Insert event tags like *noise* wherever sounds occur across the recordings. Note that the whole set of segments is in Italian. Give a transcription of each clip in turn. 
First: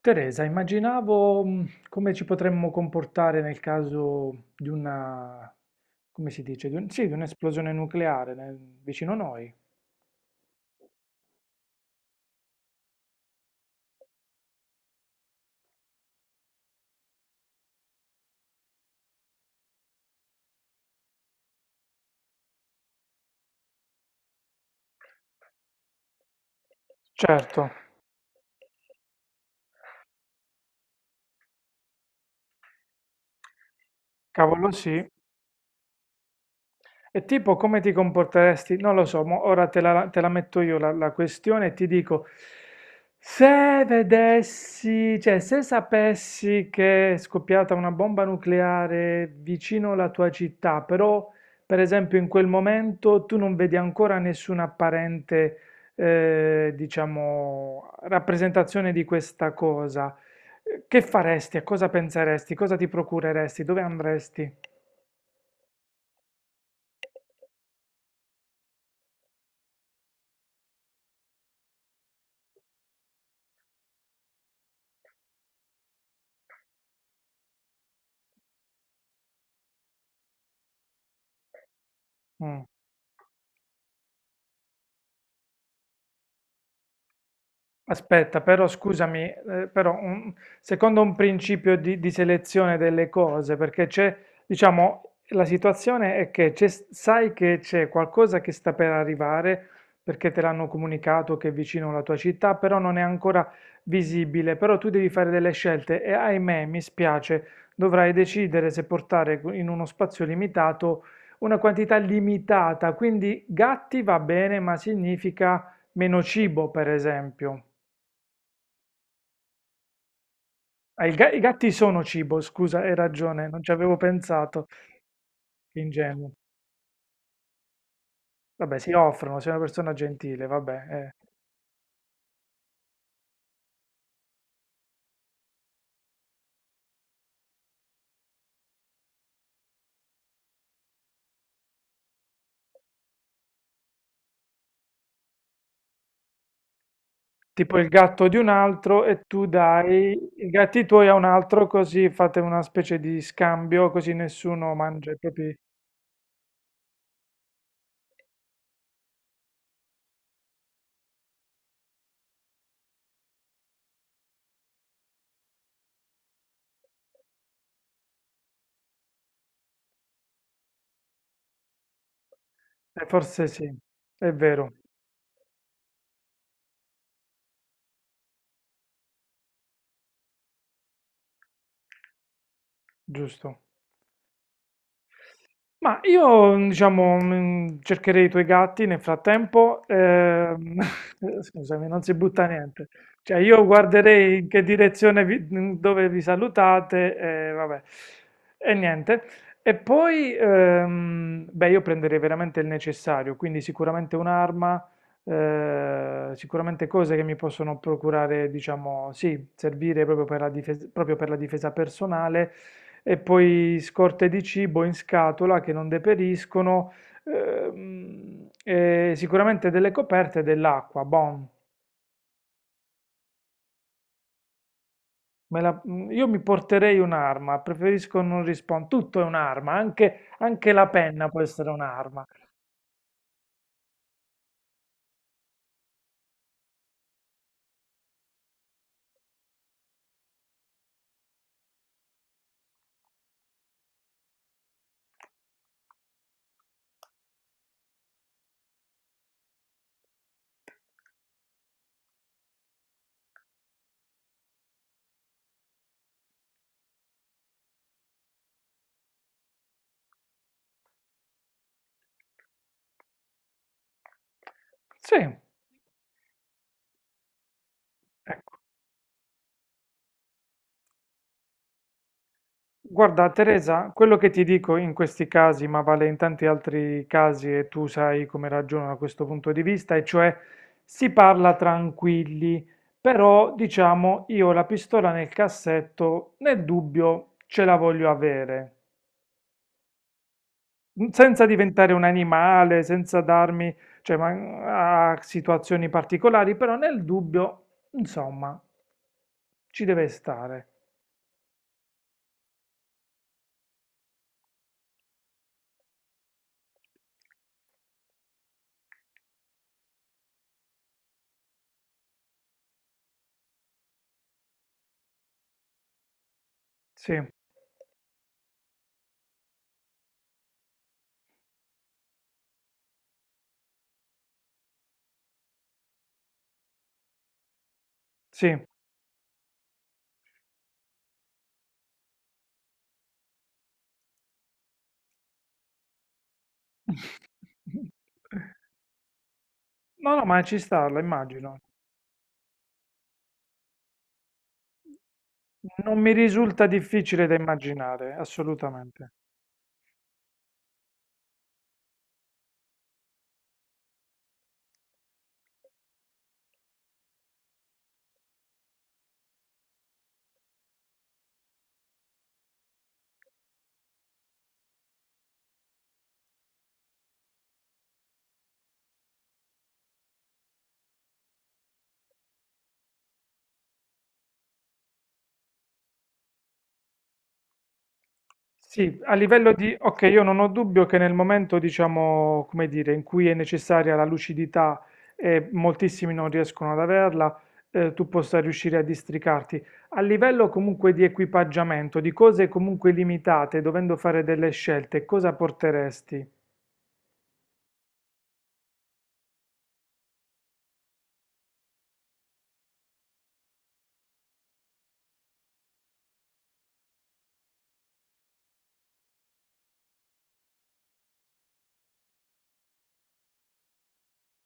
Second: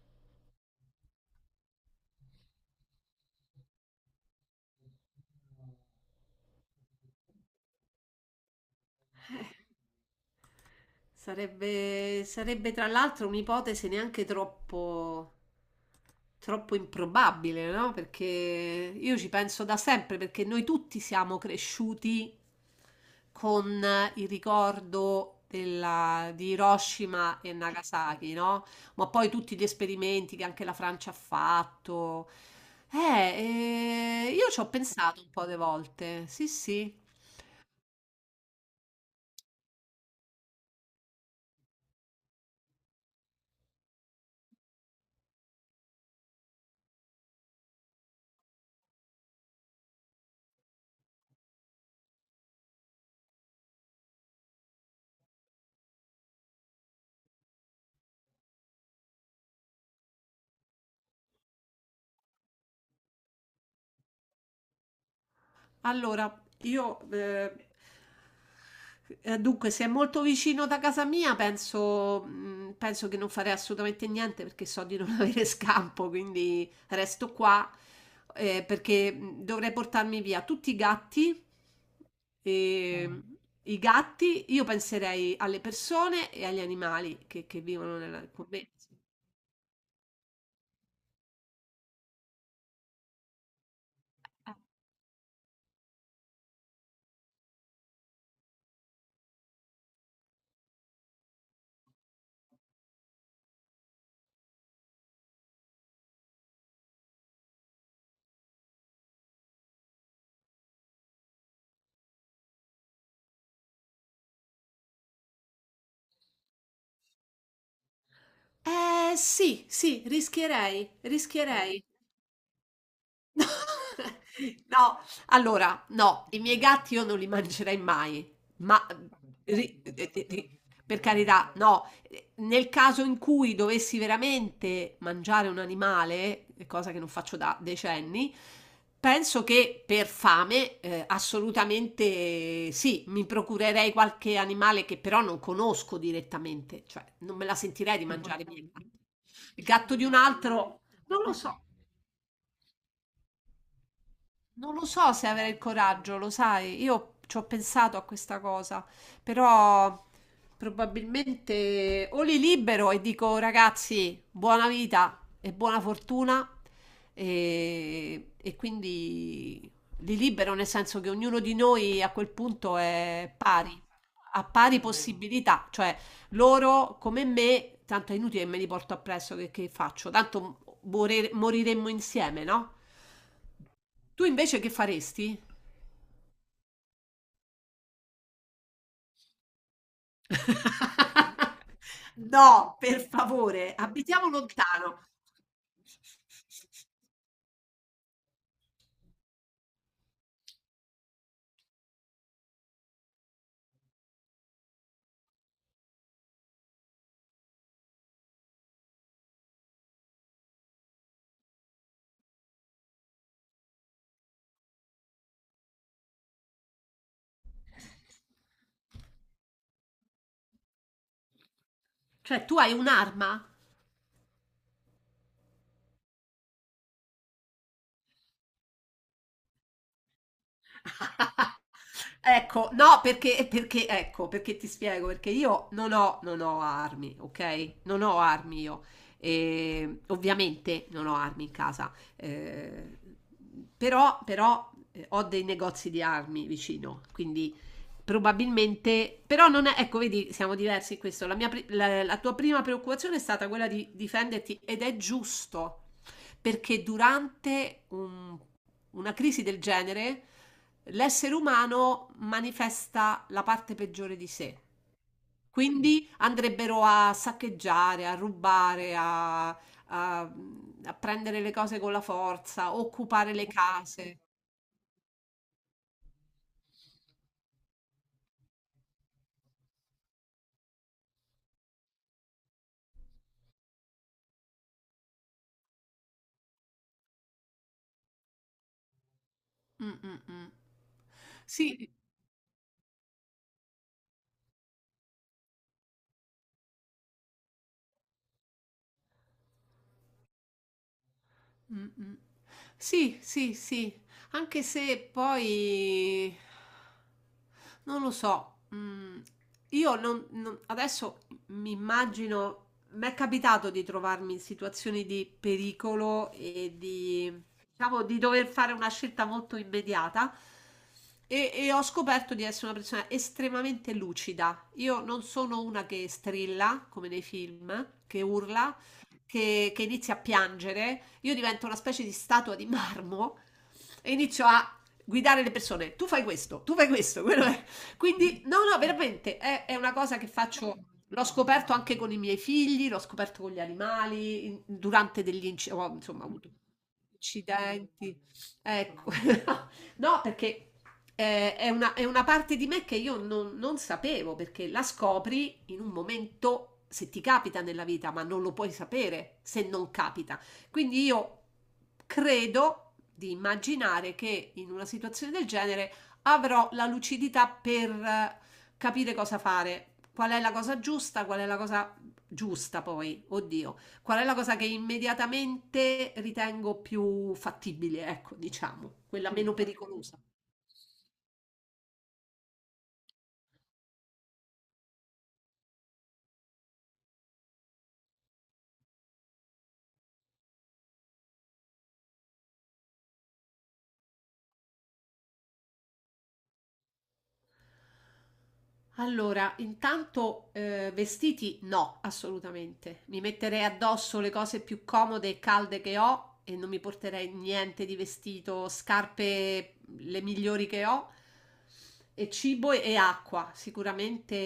Teresa, immaginavo come ci potremmo comportare nel caso di una, come si dice, sì, di un'esplosione nucleare vicino a noi. Sarebbe, sarebbe tra l'altro un'ipotesi neanche troppo improbabile, no? Perché io ci penso da sempre, perché noi tutti siamo cresciuti con il ricordo di Hiroshima e Certo, Nagasaki, no? Ma poi tutti gli esperimenti che anche la Francia ha fatto. Io ci ho cavolo sì, pensato un po' di volte, sì, sì. e tipo come ti comporteresti? Non lo so, mo ora te la metto io la questione e ti dico, se vedessi, cioè se sapessi che è scoppiata una bomba nucleare vicino alla tua città, però per esempio in quel momento tu non vedi ancora nessuna apparente, diciamo, rappresentazione di questa cosa, che faresti? A cosa penseresti? Cosa ti procureresti? Dove andresti? Allora, io dunque, se è molto vicino da casa mia, penso, penso che non farei assolutamente niente perché so di non *laughs* avere scampo, quindi resto qua perché dovrei portarmi via tutti i gatti. E, Mm. Mm. mh, I gatti, io penserei alle persone e agli animali che vivono Aspetta, con però me. scusami, però, secondo un principio di selezione delle cose, perché c'è, diciamo, la situazione è che sai che c'è qualcosa che sta per arrivare, perché te l'hanno comunicato che è vicino alla tua città, però non è ancora visibile, però tu devi fare delle scelte e ahimè, mi spiace, dovrai decidere se portare in uno spazio limitato una quantità limitata, quindi gatti va bene, ma significa meno cibo, per esempio. Eh sì, sì, Ah, i gatti rischierei. sono cibo, scusa, hai ragione, non ci avevo *laughs* pensato, No, che allora, no, ingenuo. i miei gatti io non li mangerei mai, Vabbè, ma si offrono, sei eh, una ri- persona eh, eh, gentile, eh, vabbè, per eh. carità, no, nel caso in cui dovessi veramente mangiare un animale, cosa che non faccio da decenni, penso che per fame assolutamente sì, mi procurerei qualche animale che però non conosco direttamente, cioè non me la Tipo il sentirei di gatto di mangiare i un miei gatti. altro e tu Il gatto di dai un i altro, gatti tuoi a non un lo so. altro, così fate una specie di scambio, così nessuno Non lo mangia so i se avere propri... il coraggio, lo sai, io ci ho pensato a questa cosa, però probabilmente o li libero e dico ragazzi, buona vita e buona fortuna e quindi li libero nel senso che ognuno di noi a quel punto Eh, è forse sì, pari, è ha vero, pari possibilità, cioè loro, come me, tanto è inutile che me li porto appresso, che faccio? Tanto moriremmo insieme, no? giusto. Tu invece che faresti? Ma io, mm, diciamo, mm, cercherei i tuoi gatti nel frattempo. *laughs* *laughs* Scusami, non si butta No, niente. per Cioè, io favore, abitiamo guarderei in che lontano. direzione mm, dove vi salutate, e vabbè, e niente. E poi, beh, io prenderei veramente il necessario, quindi sicuramente un'arma, sicuramente cose che mi possono procurare, diciamo, sì, servire proprio per la difesa, proprio per la difesa personale e poi scorte di cibo in scatola che non deperiscono, e sicuramente delle coperte e dell'acqua. Bon, Cioè, tu hai un'arma? me la- io mi porterei un'arma, preferisco non rispondere. Tutto è un'arma, anche, anche la penna può *laughs* essere un'arma. Ecco, no, ecco, perché ti spiego, perché io non ho armi, ok? Non ho armi io. E ovviamente non ho armi in casa, però ho dei negozi di armi vicino, quindi probabilmente, però non è, ecco, vedi, siamo diversi in questo. La tua prima preoccupazione è stata quella di difenderti ed è giusto perché durante una crisi del genere l'essere umano manifesta la parte peggiore di sé. Sì. Quindi andrebbero a saccheggiare, a rubare, a prendere le cose con la forza, Guarda, occupare le Teresa, quello case. che ti dico in questi casi, ma vale in tanti altri casi e tu sai come ragiono da questo punto di vista, e cioè si parla tranquilli, però diciamo io la pistola nel cassetto, nel dubbio ce la voglio avere. Mm, mm, mm. Mm, senza Sì, diventare un animale, senza darmi, cioè, a situazioni particolari, però nel dubbio, insomma, ci deve stare. mm, mm. Sì, sì, sì, anche se poi non lo so. Io adesso mi immagino, mi è capitato di trovarmi in situazioni di pericolo Sì, diciamo, di dover fare una scelta molto immediata e ho scoperto di essere una persona estremamente lucida. Io non sono una che strilla, come nei film, che sì. urla, che inizia a piangere, io divento una specie di statua di marmo e inizio a guidare le persone. Tu fai questo, tu fai questo. Quello è. *laughs* Quindi, no, no, veramente è una No, cosa no, che ma ci faccio. sta, la L'ho immagino. scoperto anche con i miei figli, l'ho scoperto con gli animali, durante degli incendi, Non mi insomma, ho avuto risulta difficile da immaginare, accidenti. Ecco, assolutamente. *laughs* no, perché è una parte di me che io non sapevo, perché la scopri in un momento, se ti capita nella vita, ma non lo puoi sapere se non capita. Quindi io credo di immaginare che in una situazione del genere avrò la lucidità per capire cosa fare, qual è la cosa giusta, qual è la cosa giusta poi, oddio, qual è la cosa che immediatamente ritengo più fattibile, ecco, Sì, diciamo, a quella livello meno di... Ok, pericolosa. io non ho dubbio che nel momento, diciamo, come dire, in cui è necessaria la lucidità e moltissimi non riescono ad averla, tu possa riuscire a districarti. A livello comunque di equipaggiamento, di cose comunque limitate, dovendo fare delle scelte, cosa porteresti? Allora, intanto, vestiti no, assolutamente. Mi metterei addosso le cose più comode e calde che ho e non mi porterei niente di vestito, scarpe le migliori che ho e cibo e acqua, sicuramente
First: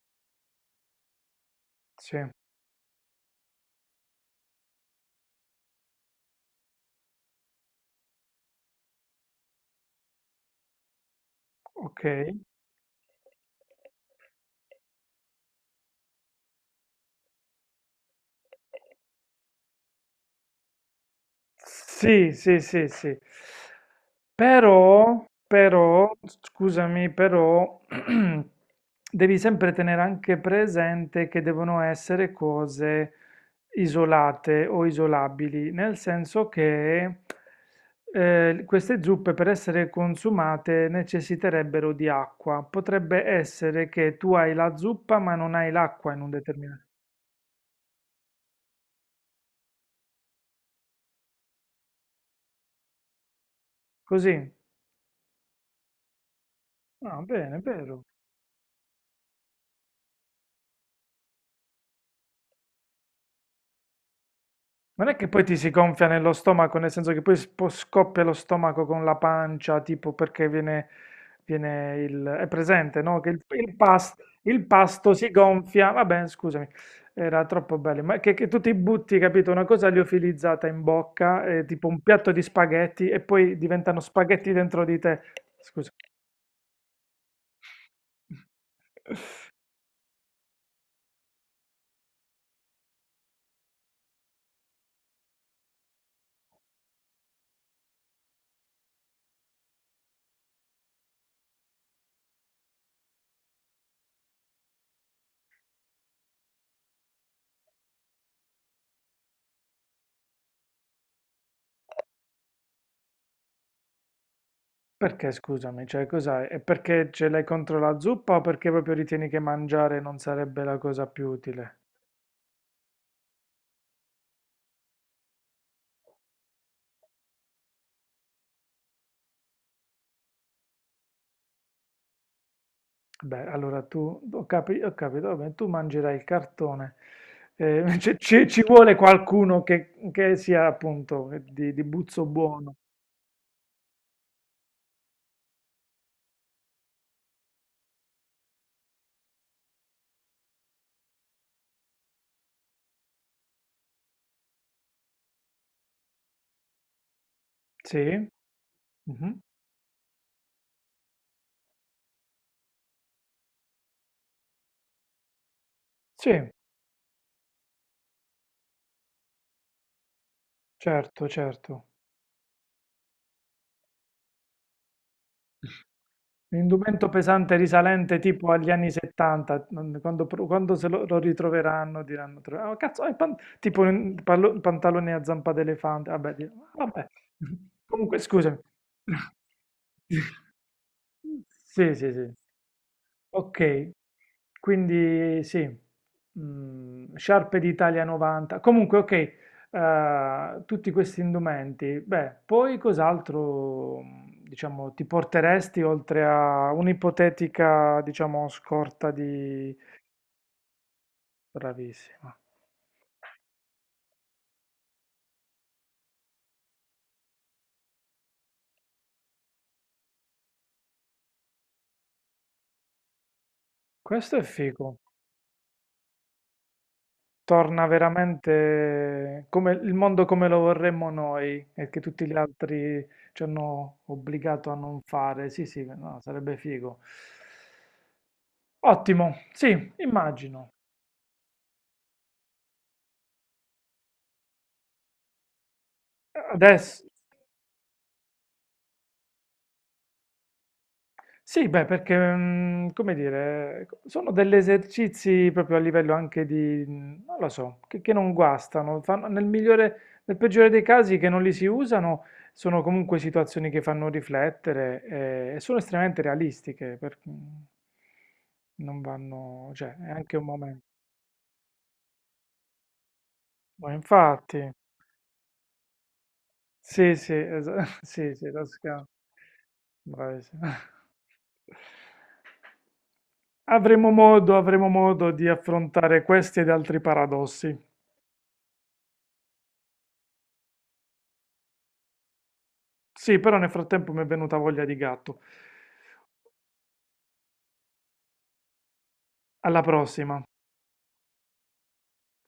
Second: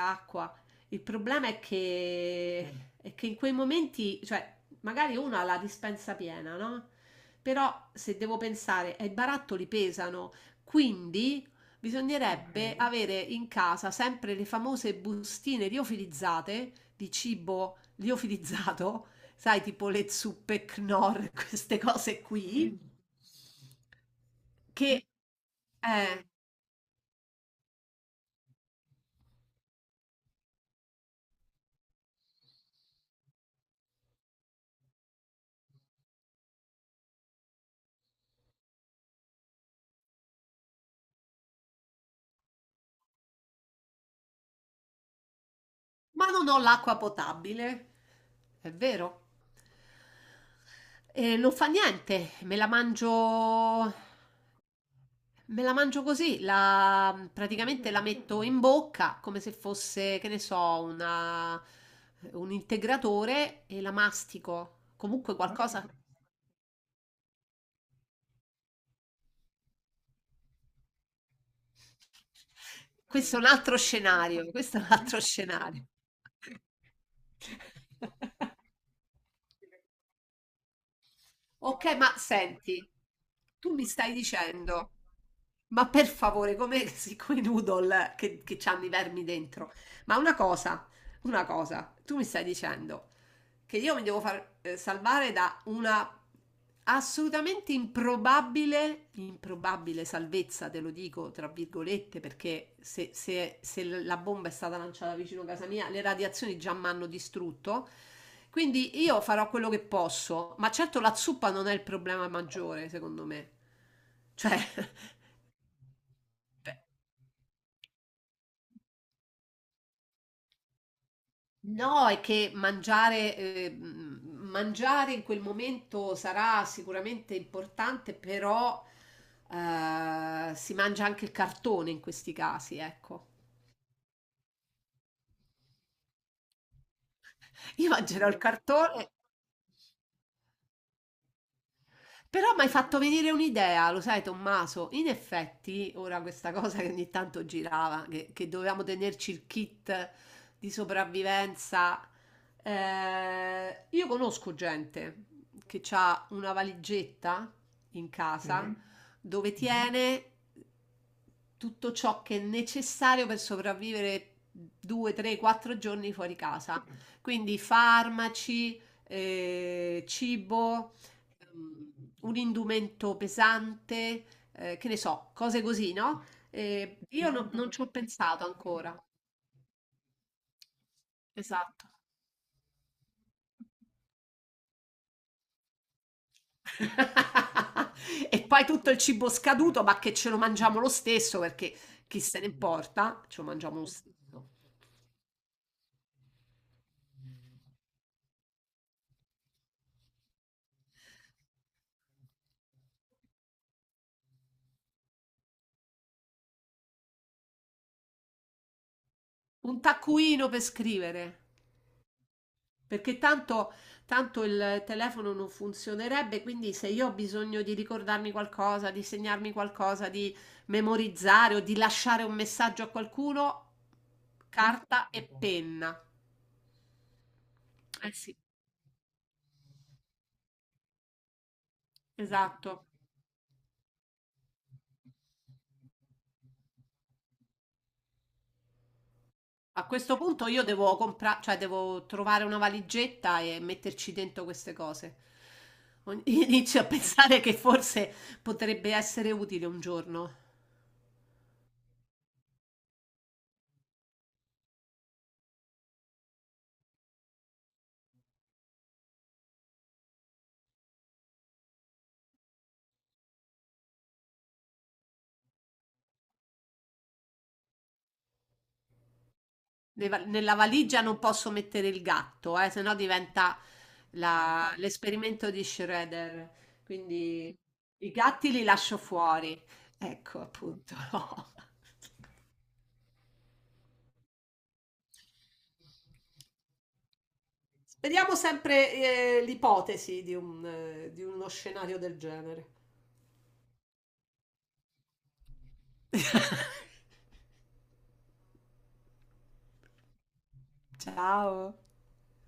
acqua. Il problema Sì, è che in quei momenti, cioè, magari uno ha la dispensa piena, no? Però se devo pensare, i barattoli pesano, quindi ok. bisognerebbe avere in casa sempre le famose bustine liofilizzate di cibo liofilizzato, *laughs* sai, tipo le zuppe Knorr, *laughs* queste cose Sì, sì, qui, sì, sì. che... Però, però, eh, scusami, però, *clears throat* devi sempre tenere anche presente che devono essere cose isolate o isolabili, nel senso che queste zuppe per essere consumate necessiterebbero di acqua. Potrebbe essere che tu hai la zuppa ma non hai l'acqua in ma un non ho determinato... l'acqua potabile, è vero. E non fa niente, me la mangio. Così? Me la mangio così, Ah, bene, praticamente la vero. metto in bocca come se fosse, che ne so, una- un integratore e la mastico. Non è che Comunque poi ti si qualcosa. gonfia nello stomaco, nel senso che poi scoppia lo stomaco con la pancia, tipo perché viene, viene il... È presente, no? Che Questo è un il altro scenario, il questo è un pasto altro si scenario. gonfia. Vabbè, scusami, era troppo bello. Ma che tu ti butti, capito? Una cosa liofilizzata in bocca, tipo Ok, un ma piatto di senti, spaghetti, e poi tu mi diventano stai spaghetti dentro dicendo, di te. ma Scusa. per favore, come siccome i noodle che c'hanno i vermi dentro, ma una cosa, una cosa, tu mi stai dicendo. Che io mi devo far salvare da una improbabile salvezza, te lo dico tra virgolette, perché se la bomba è stata lanciata vicino a casa mia, le radiazioni già mi hanno distrutto. Quindi io farò quello che posso, ma certo la zuppa non è il problema maggiore, secondo me. Cioè, Perché, scusami, cioè cos'hai? È perché ce l'hai contro la zuppa o perché proprio ritieni che mangiare non sarebbe la cosa più utile? no, è che mangiare, mangiare in quel momento sarà sicuramente importante, però si mangia anche il cartone in questi casi, ecco. Beh, allora tu, ho capito, vabbè, tu mangerai il cartone. Io *laughs* mangerò il ci ci vuole cartone. qualcuno che sia appunto di buzzo Però mi hai buono. fatto venire un'idea, lo sai, Tommaso. In effetti, ora questa cosa che ogni tanto girava, che dovevamo tenerci il kit di sopravvivenza. Eh, io conosco gente che ha una valigetta in Sì? casa Mhm. dove tiene tutto ciò che è necessario per sopravvivere due, tre, quattro giorni Sì, fuori casa. Quindi farmaci, cibo, certo, certo. ehm, un indumento pesante, che ne so, cose così, no? L'indumento Io no- pesante non ci ho risalente pensato tipo agli anni ancora. 70, non- quando, quando se lo, lo Esatto. ritroveranno diranno, tro- "Ah, cazzo, è tipo un pantalone a zampa d'elefante, vabbè, di- vabbè. *laughs* *laughs* Comunque, E scusami. poi tutto il cibo *laughs* scaduto, ma che ce lo mangiamo lo stesso perché Sì, sì, chi sì. se ne importa, ce lo mangiamo lo Ok, stesso. quindi sì, mm, sciarpe d'Italia 90. Comunque, ok, tutti questi indumenti. Beh, poi cos'altro, mm, diciamo, ti porteresti oltre a un'ipotetica, diciamo, scorta di... Un taccuino per scrivere. Bravissima. Perché tanto, tanto il telefono non funzionerebbe, quindi se io ho bisogno di ricordarmi qualcosa, di segnarmi qualcosa, di memorizzare o di lasciare un messaggio a qualcuno, Questo è figo. carta e penna. Torna Eh sì. veramente come il mondo come lo vorremmo noi e che tutti gli Esatto. altri ci hanno obbligato a non fare. Sì, sì, no, sarebbe figo. Ottimo, A sì, questo punto io immagino. devo comprare, cioè devo trovare una valigetta e metterci dentro queste cose. *laughs* Inizio a Adesso. pensare che forse potrebbe essere utile un giorno. Sì, beh, perché, mm, come dire, sono degli esercizi proprio a livello anche di, mm, non lo so, che non guastano, fanno- nel migliore, nel peggiore dei casi che non li si usano, sono comunque situazioni che fanno riflettere e sono estremamente realistiche, perché non vanno, cioè, è anche un Nella momento. valigia non posso mettere il gatto, sennò diventa Ma infatti... l'esperimento di Schrödinger. Sì, sì, Quindi esa *laughs* i sì, sì, gatti li lascio Toscana. fuori. Ecco, Bravissima. appunto, no. Avremo modo di affrontare questi ed altri paradossi. Speriamo sempre, l'ipotesi di un, di uno scenario del genere. Sì, però nel frattempo mi è venuta voglia di gatto. *laughs* Alla prossima. Ciao.